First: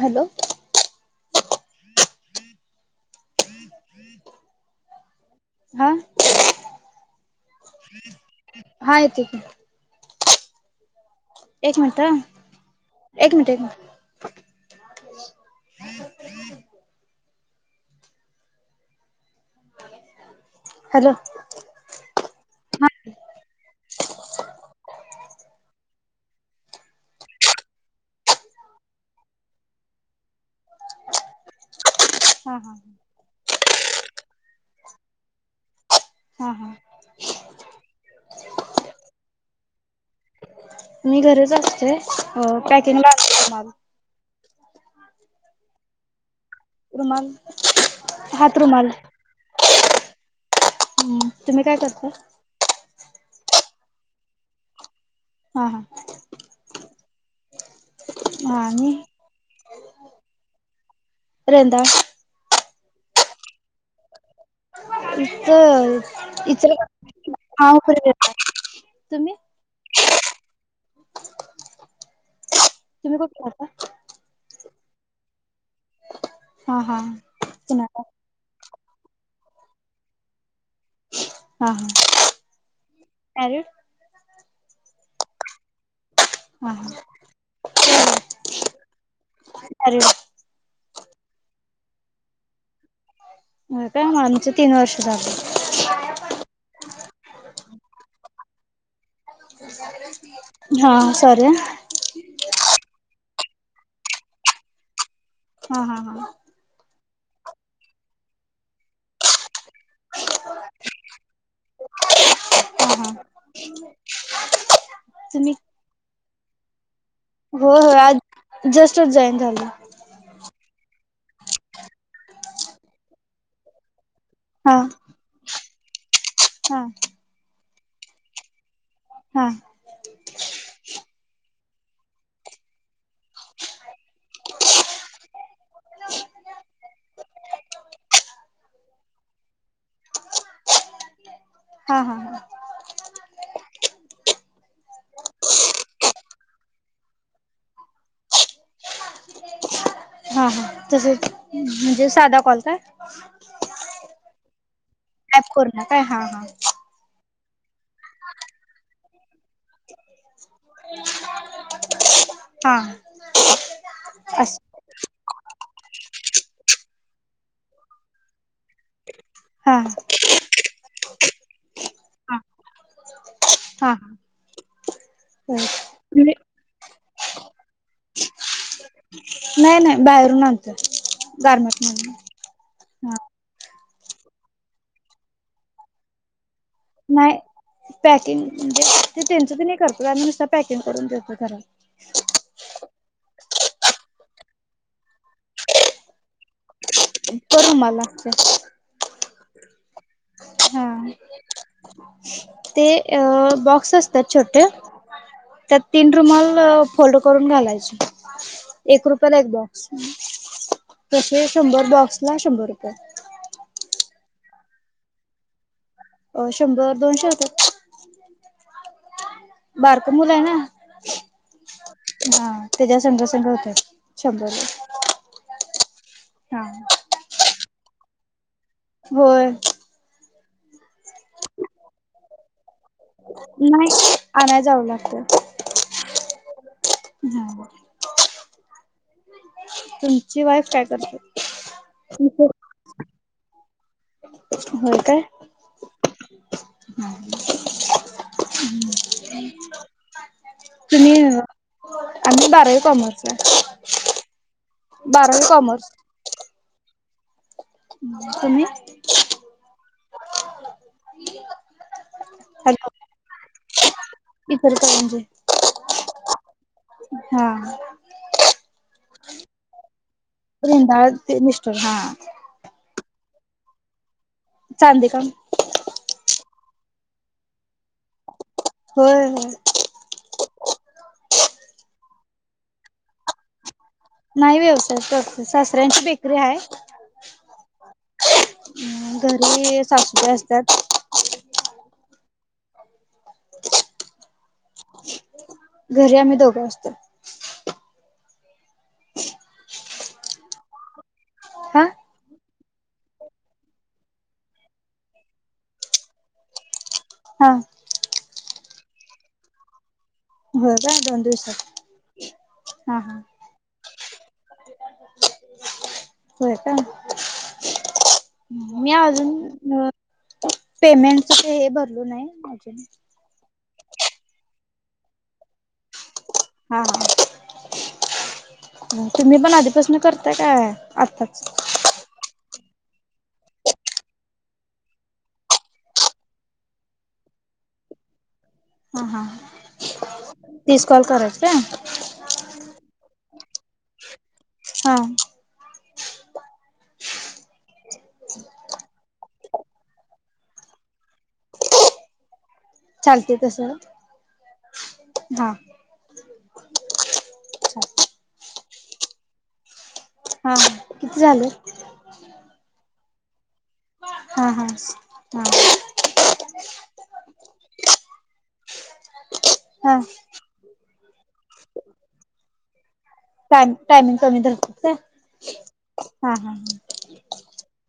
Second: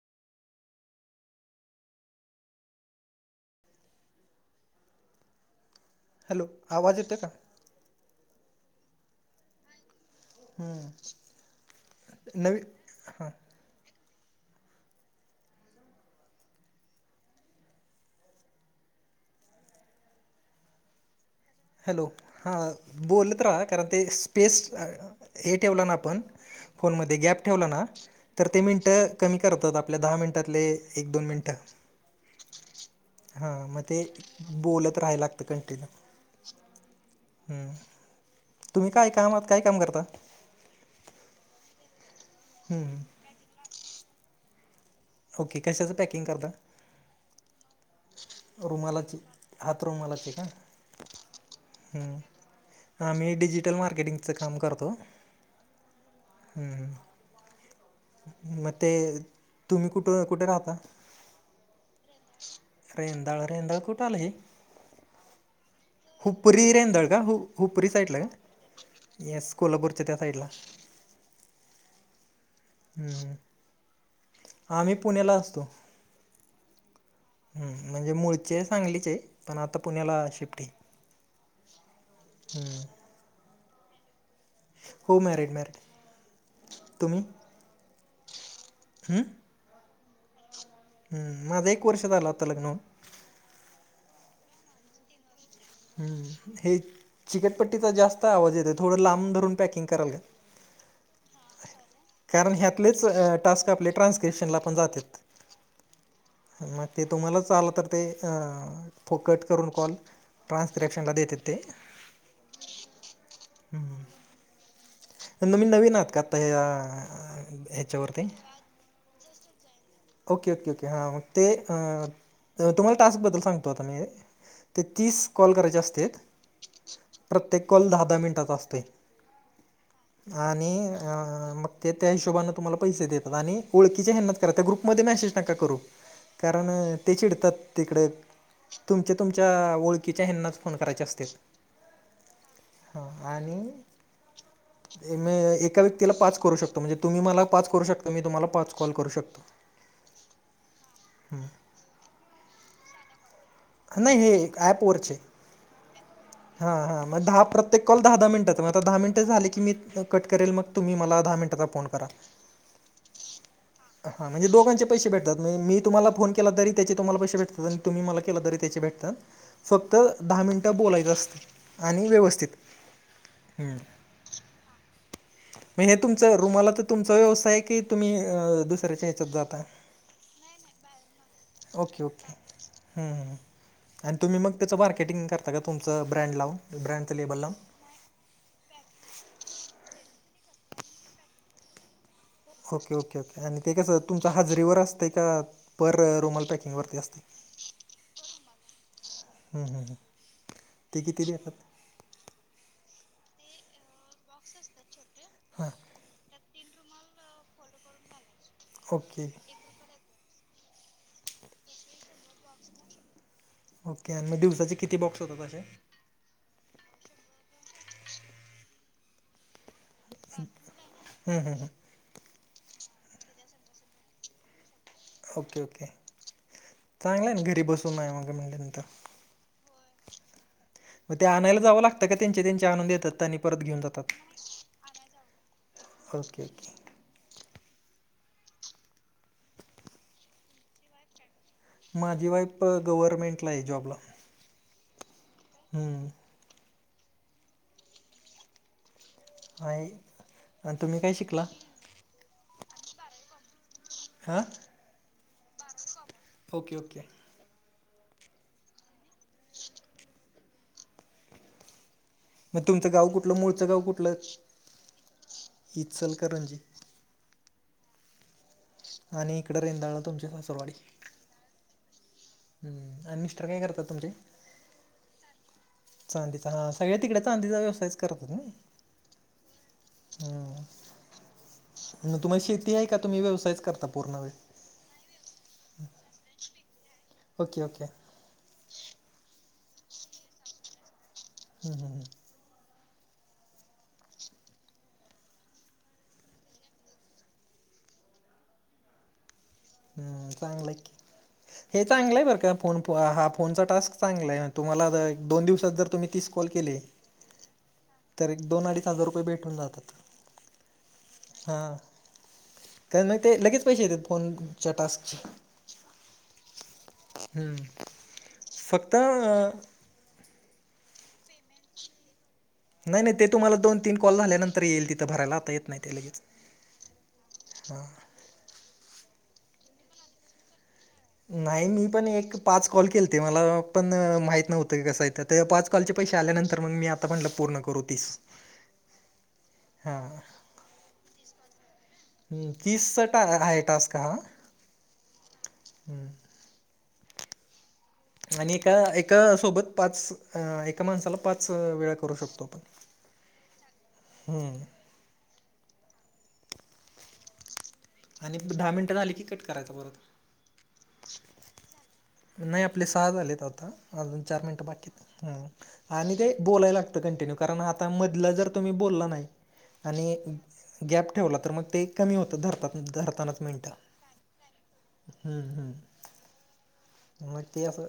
Hello. हा. Hello, आवाज येतो का? हा येतो की, हम.. नवी हां... देणा. हॅलो. हॅलो, हा बोलत राहा, कारण ते स्पेस हे, ठेवला ना आपण. फोनमध्ये गॅप ठेवला ना, तर ते मिनिटं कमी करतात, आपल्या दहा मिनिटातले एक दोन मिनिटं. हा हा हा, मग ते बोलत राहायला लागत कंटीन्यू. हा हा हम्म, तुम्ही काय काम आहात काय काम करता? मी घरीच असतोय हम्म. पॅकिंगला आलेला माल. ओके, कशाच पॅकिंग करता, रुमाल हात रुमाल रुमालाची. हात रूमालाची का. हम्, तुम्ही काय करता? हा, मी डिजिटल मार्केटिंगचं काम करतो. हा हा. हम हम. हा मग ते आणि तुम्ही कुठं कुठे राहता? रेंदाळ. रेंदाळ, रेंदाळ कुठे आल हे? इथं, हुपरी इचल रेंदाळ का? हा हुपरी साईडला का, तुम्ही येस कोल्हापूरच्या त्या साईडला. तुम्ही हम्म, कुठे राहता आम्ही पुण्याला असतो. हा हा हम्म. पुण्याला म्हणजे मुळचे सांगलीचे ये, पण आता पुण्याला शिफ्ट ये. हां.. हां.. मॅरिड. हो मॅरिड मॅरिड. हा हा तुम्ही, हम. मॅरिड हम्म, माझं एक वर्ष झालं, आता लग्न होऊन. होय का, आमच तीन वर्ष झालं. हम् हे चिकटपट्टीचा जास्त आवाज येतोय थोड लांब धरून पॅकिंग कराल का हा सॉरी हा! कारण ह्यातलेच टास्क आपले ट्रान्स्क्रिप्शनला पण जातेत. हा हा हा! मग ते तुम्हालाच आलं तर ते फुकट करून कॉल ट्रान्सस्क्रीप्शनला देतेत ते. हा हा. हम् तुम्ही न मी नवीन आहात का आता या होय होय आज जस्टच जॉईन झाली. ओके ओके ओके हा मग ते तुम्हाला टास्क बद्दल सांगतो आता मी. हा. ते तीस कॉल करायचे असतेत. हा! प्रत्येक कॉल दहा दहा मिनिटाचा असतोय. हा! आणि अ मग ते त्या हिशोबने तुम्हाला पैसे देतात आणि ओळखकीच्या ह्यांनाच करायच त्या ग्रुप मध्ये मेसेज नका करू कारण ते चिडतात तिकडे तुमच्या तुमच्या ओळखीच्या ह्यांनाच फोन करायचे असतेत. हा हा हा हा आणि एका व्यक्तीला पाच करू शकतो म्हणजे तुम्ही मला पाच करू शकता मी तुम्हाला पाच कॉल करू शकतो. हा हा त हम्म! म्हणजे साधा कॉल काय? नाही हे ऍप वरचे ॲप करून काय हा हा हा मग दहा प्र त्येक कॉल दहा दहा मिनटाचा म आता दहा मिनट झाली. की मी कट करेल मग तुम्ही मला दहा मिनटचा फोन करा. हा हा म्हणजे अस दोघांच पैसे भेटतातणज मी तुम्हाला फोन केला तरी त्याचे तुम्हाला पैसे भेटात आणि तुम्हीला के तरी त्याचे भेतात. हा फक्त हा दहा मिनिटं बोलायचं असतं आणि हा. व्यवस्थित. हम्म! हा मग हे तुमच रुमाला तर तुमचा व्यवसाय आहे की तुम्ही दुसऱ्याच्या हच्यात जाता? नाही नाही बाहेरून आणतो गार्मेंट ओके मधुन. ओके हम्म हम्म, आणि तुम्ही मग त्याचं मार्केटिंग करता का तुमचं ब्रँड लावून ब्रँडचं नाही लेबल लावून? पॅकिंग म्हणजे ते त्यांचं ते नाही करतो का नुसता पॅकिंग करून देतो खर. ओके ओके ओके आणि ते कसं तुमच हाजरीवर असतं का पर रुमाल पॅकिंगवर? पर रुमाला असतंय हम्म, हम्म, हम्म. हा. ते किती देतात ते अ बॉक्स असत्यात छोटे हां त्यात तीन रुमाल फोल्ड करून घालायचे एक ओके रुपयाला एक बॉक्स तशे शंभर बॉक्स ला शंभर रुपये. ओके आणि मग दिवसाचे किती बॉक्स होत अशे? अ शंभर दोनशे होत्यात. बारक मुलं आहे ना. हम्म, हम्म, हम्म. हा त्याच्या संग संग होतय शंभर ओके ओके! हा! चांगलं आहे ना घरी बसूनय मग म्हणल्यानंतर. होय! मग ते आणायला जावं लागतं का त्यांच्या त्यांचे आणून देतात? आणि परत घेऊन नाही जातात? आणाय जावं ओके! झाल! तुमची वाईफ काय करते? माझी वाईफ गव्हर्नमेंटला आहे जॉबला. हो काय. हम्म. ह हम्. [unintelligible] आहे आणि तुम्ही काय सुनील. शिकला [unintelligible] आमही बारावी कॉमर्स आहे हां बारावी कॉमर्स ओके ओके. तुमही ह. [unintelligible] मग हॅलो तुमचं गाव कुठलं मूळचं गाव कुठलं इचलकरंजी ह चल करणजी. हा.. आणि इकड रेंदाळा तुमच्या रिंद ते मिस्टर हा हम्म आणि मिस्टर काय करतात तुमचे. चांदी काम. चांदीचा हा सगळ्या तिकडे चांदीचा व्यवसायच करता होय. हम्म म तुम्हाला शेती आहे का तुम्ही व्यवसायच करता पूर्ण नाही व्यवसाय सासऱ्यांची बेकरी आहे ओके ओके. घरी सासुबाई असतात हम हम ह [unintelligible] घरी आम्ही दोघं असतो. हम्म चांगलाकी. हे का? चांगलं आहे बर का फोन हा फोनचा टास्क चांगला आहे तुमला एक दोन दिवसात जर तुम्ही तीस कॉल केले हा तर एक दोन अडीच हजार रुपये भेटून जातात होय काय दोन हा दिवसात हा का हा मग ते लगेच पैसे येत फोन चटास्ची [unintelligible] होय का हम्म मी फक्त अजून अ, पेमेंटच हे भरलो नाही नाही नाही ते तुम्हाला दोन तीन कॉल झाल्यानंतर येईल तिथं भरायला आता येत नाही ते लगेच हा हा तुम्ही पण आधीपासून करताय काय आत्ताच नाही मी पण एक पाच कॉल केले ते मला पण माहीत नव्हतं की कसं आहेथं तर पाच कॉलचे पैसे आल्यानंतर मग मी आता आ आपण पूर्ण करू तीस ह हा हां तीस कॉल करायचे ह किस ट आहे टस् का. हा. हम्म. आणि एका एका सोबत पाच एका माणसाला पाच वेळा करू शकतो आपण चालते तस हम्म हा आणि दहा मिनटं झाली की कट करायचा परत हा किती झालं नाही आपले सहाज आलेत आता अजून चार हा मिनटं हा बाकीत हा आणि ते बोलायला लागतं कंटिन्यू कारण आता मधलं जर तुम्ही बोलला नाही हा आणि गॅप ठेवला तर मग ते कमी होतं धरतात धरतानाच मिनटं टाम टायमिंग कमी रतो हं हं हा ह ह मग ते असं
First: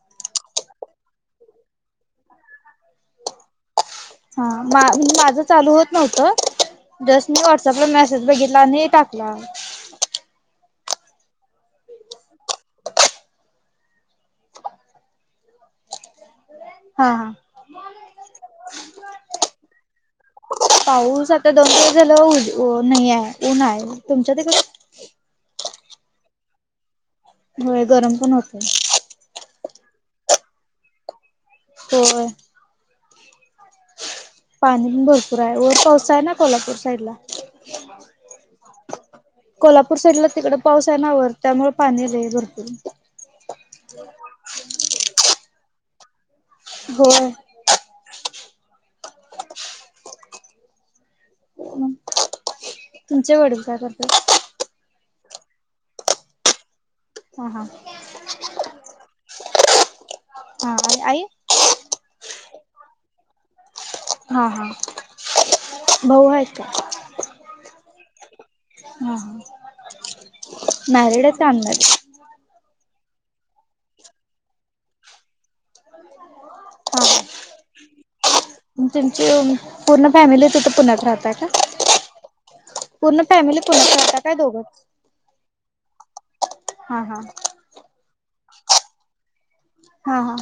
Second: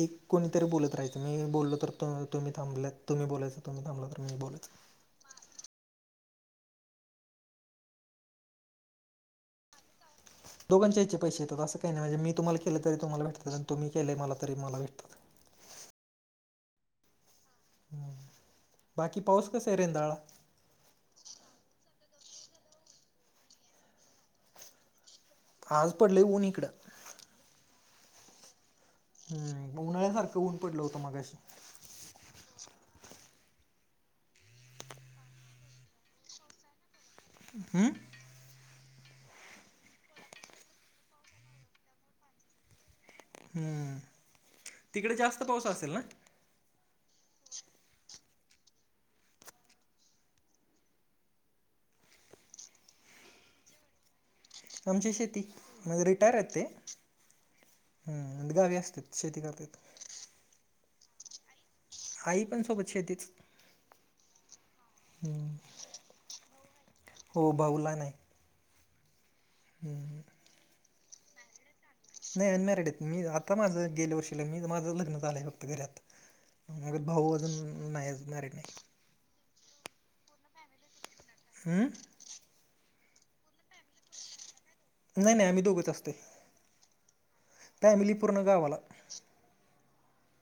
एक कोणीतरी बोलत राहायचं मी बोललो तर तुम्ही थांबल्यात तुम्ही बोलायचं तुम्ही थांबला तर मी हा बोलायचं म्हणजे माझं चालू होत नव्हत जस्ट मी व्हॉटसअपला मेसेज बघितला आणि टाकला दोघांच्या इचे पैसे येतात असं काही नाही म्हणज मी तु्हाला केलं तरी तुमलाेटतात आणि तुम्ही केले मला त मला भेतात हा हा हम् बाकी पाऊस कसा आहे रेंदाळा पाऊस आता दनश झाला नाही आहे ऊन आहे तुमच्या तडे आज पडले ऊन इकडं होय गरम पण होतय हम् उन्हाळ्यासारखं ऊन पडलं होतं मगाशी हो पाणी पण भरपूर आहे वर पावसा आहे ना कोल्हापूर साईड ला हम्म कोल्हापूर साईडला तिकडडे पाऊस आहे नावर त्यामुळे पाणी आले भरपूर हम्म तिकडे जास्त पाऊस असेल ना हो तुमच्या वडील काय करतात आमची शेती म्हणज रिटायर य ते ह हां हम्म गावी असते शेती करते हा आई आई पण सोबत शेतीच हा हा हम्म बऊ आहेत का हो भाऊ हा ह ह मॅरिड आहेच अनमॅरिड नाही अनमॅरेड आहेत मी आता माझं गेल्या वर्षीला मी माझं लग्न चालं आहे फक्त घरात मग हा हा भाऊ अजून नाहीणार नाही तुमची पूर्ण फॅमिली तिथे पुण्यात राहतय का हां पूर्ण फॅमिली कोण होता काय दोघं नाही नाही आम्ही दोघच असते हा हा फॅमिलीपूर्ण गवाला हा हा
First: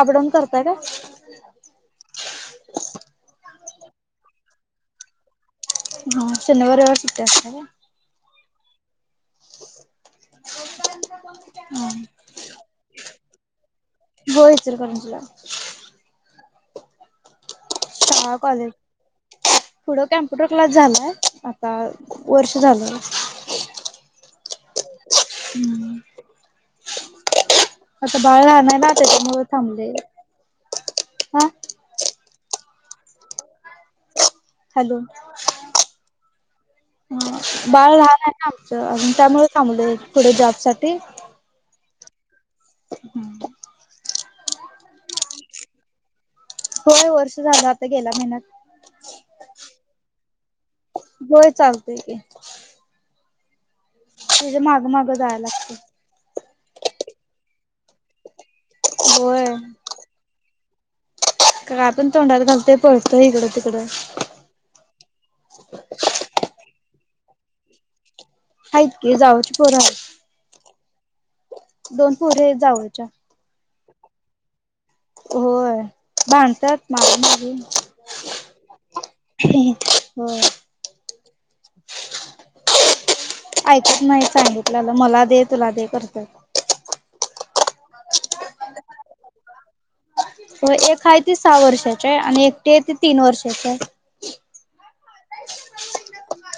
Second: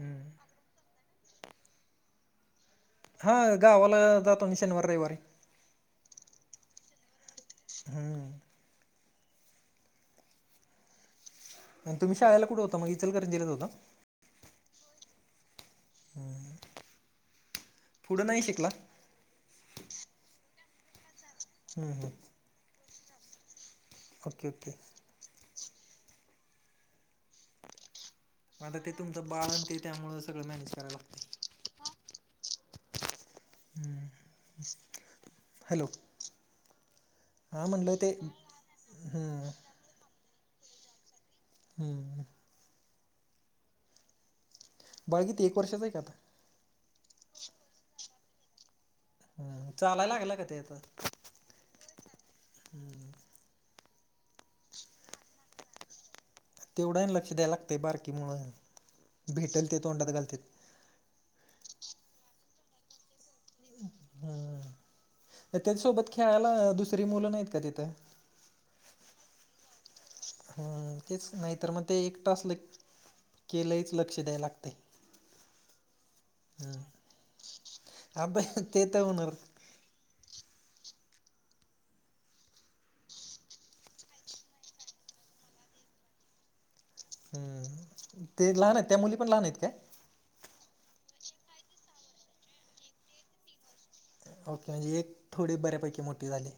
अपडाऊन करताय का हा गावाला जातो शनिवार रविवारी हा शनिवार रविवार सुटी असत हम् ह तुम्ही शाळेला कुठे होता मग इचलकरंजीलाच होता होचल करमजला हम शाळा कॉलेज पुढं कॉम्प्युटर क्लास झालाय हम्म हम्म वर्ष झालं ओके ओके हम्म आता बाहेर म आता ते तुमचं बाळ ते त्यामुळे सगळं मॅनेज करायला हा लागते हम्म हॅलो हॅलो हा बाळ म्हणलं ते लहान आहे ना आमचं त्यामुळे हम्म थांबलं पुढे जॉब साठी हम्म हम्म बाळग किती वर्षाच आहे का आता होय वर्ष झालं झालं आता गेल्या महिन्यात हम चालायला लागला का ते तर होोय चालतेय की हम्म म्हजे माग मागं जायला लागतील तेवढा लक्ष द्याय लागंय बारकी म्हळून होय भेटल ते तोंडात घालते का काय पण तोंडात घलय पोतोय इकडं तिकडं ह त्याच्यासोबत खेळायला दुसरी मुलं नाहीत का तिथं आहेतत की जावच खरं हम्म तेच नाहीतर मग ते एक पोरी तास आहेत ल जावच्या केलंहीच लक्ष द्याय लागत होय भांधतात मारा मारी अबे ते तर होणार हम ऐकत नाही सांगितलंलं मला दे तुला दे करत हम्म ते लहान आहेत त्या मुली पण लहान आहेतत काय हो एक आहे ती सहा वर्षाची आहे आणि एकटी आहे ती तीन वर्षाची ओके म्हणजे एक थोडी बऱ्यापैकी मोठी झाली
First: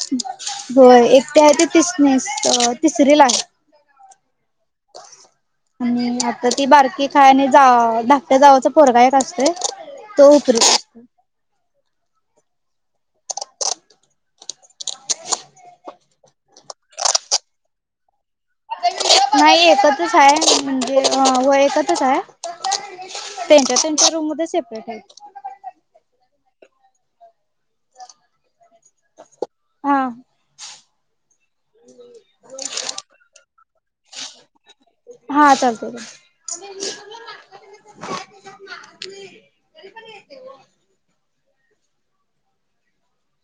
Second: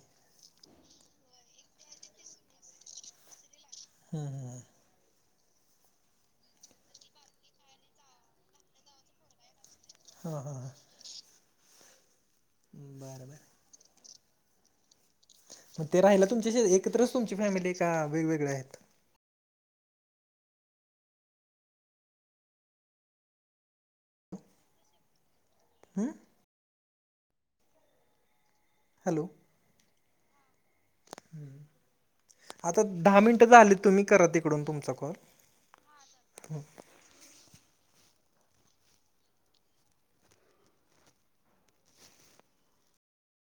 होय एक ते आहे ते तिसनेस तिसरी ला आहे हम् हम आणि आता ती बारकी खाय आणि जा धाकट्या जावाचं फोरगायक असत हां हां हां बरोबर मग ते राहाला तुमच्या एकत्रच तुमची फॅमिली आहे का वेगवेगळे्या आहेत नाही एकतच आहे म्हणजे व एकतच आहे त्यांच्या त्यांच्या रूम म सेपरेट आहेत हम्म हॅलो हा हम्म आता दहा मिनिट झाली तुम्ही करा तिकडून तुमचा कर हा चालतय हो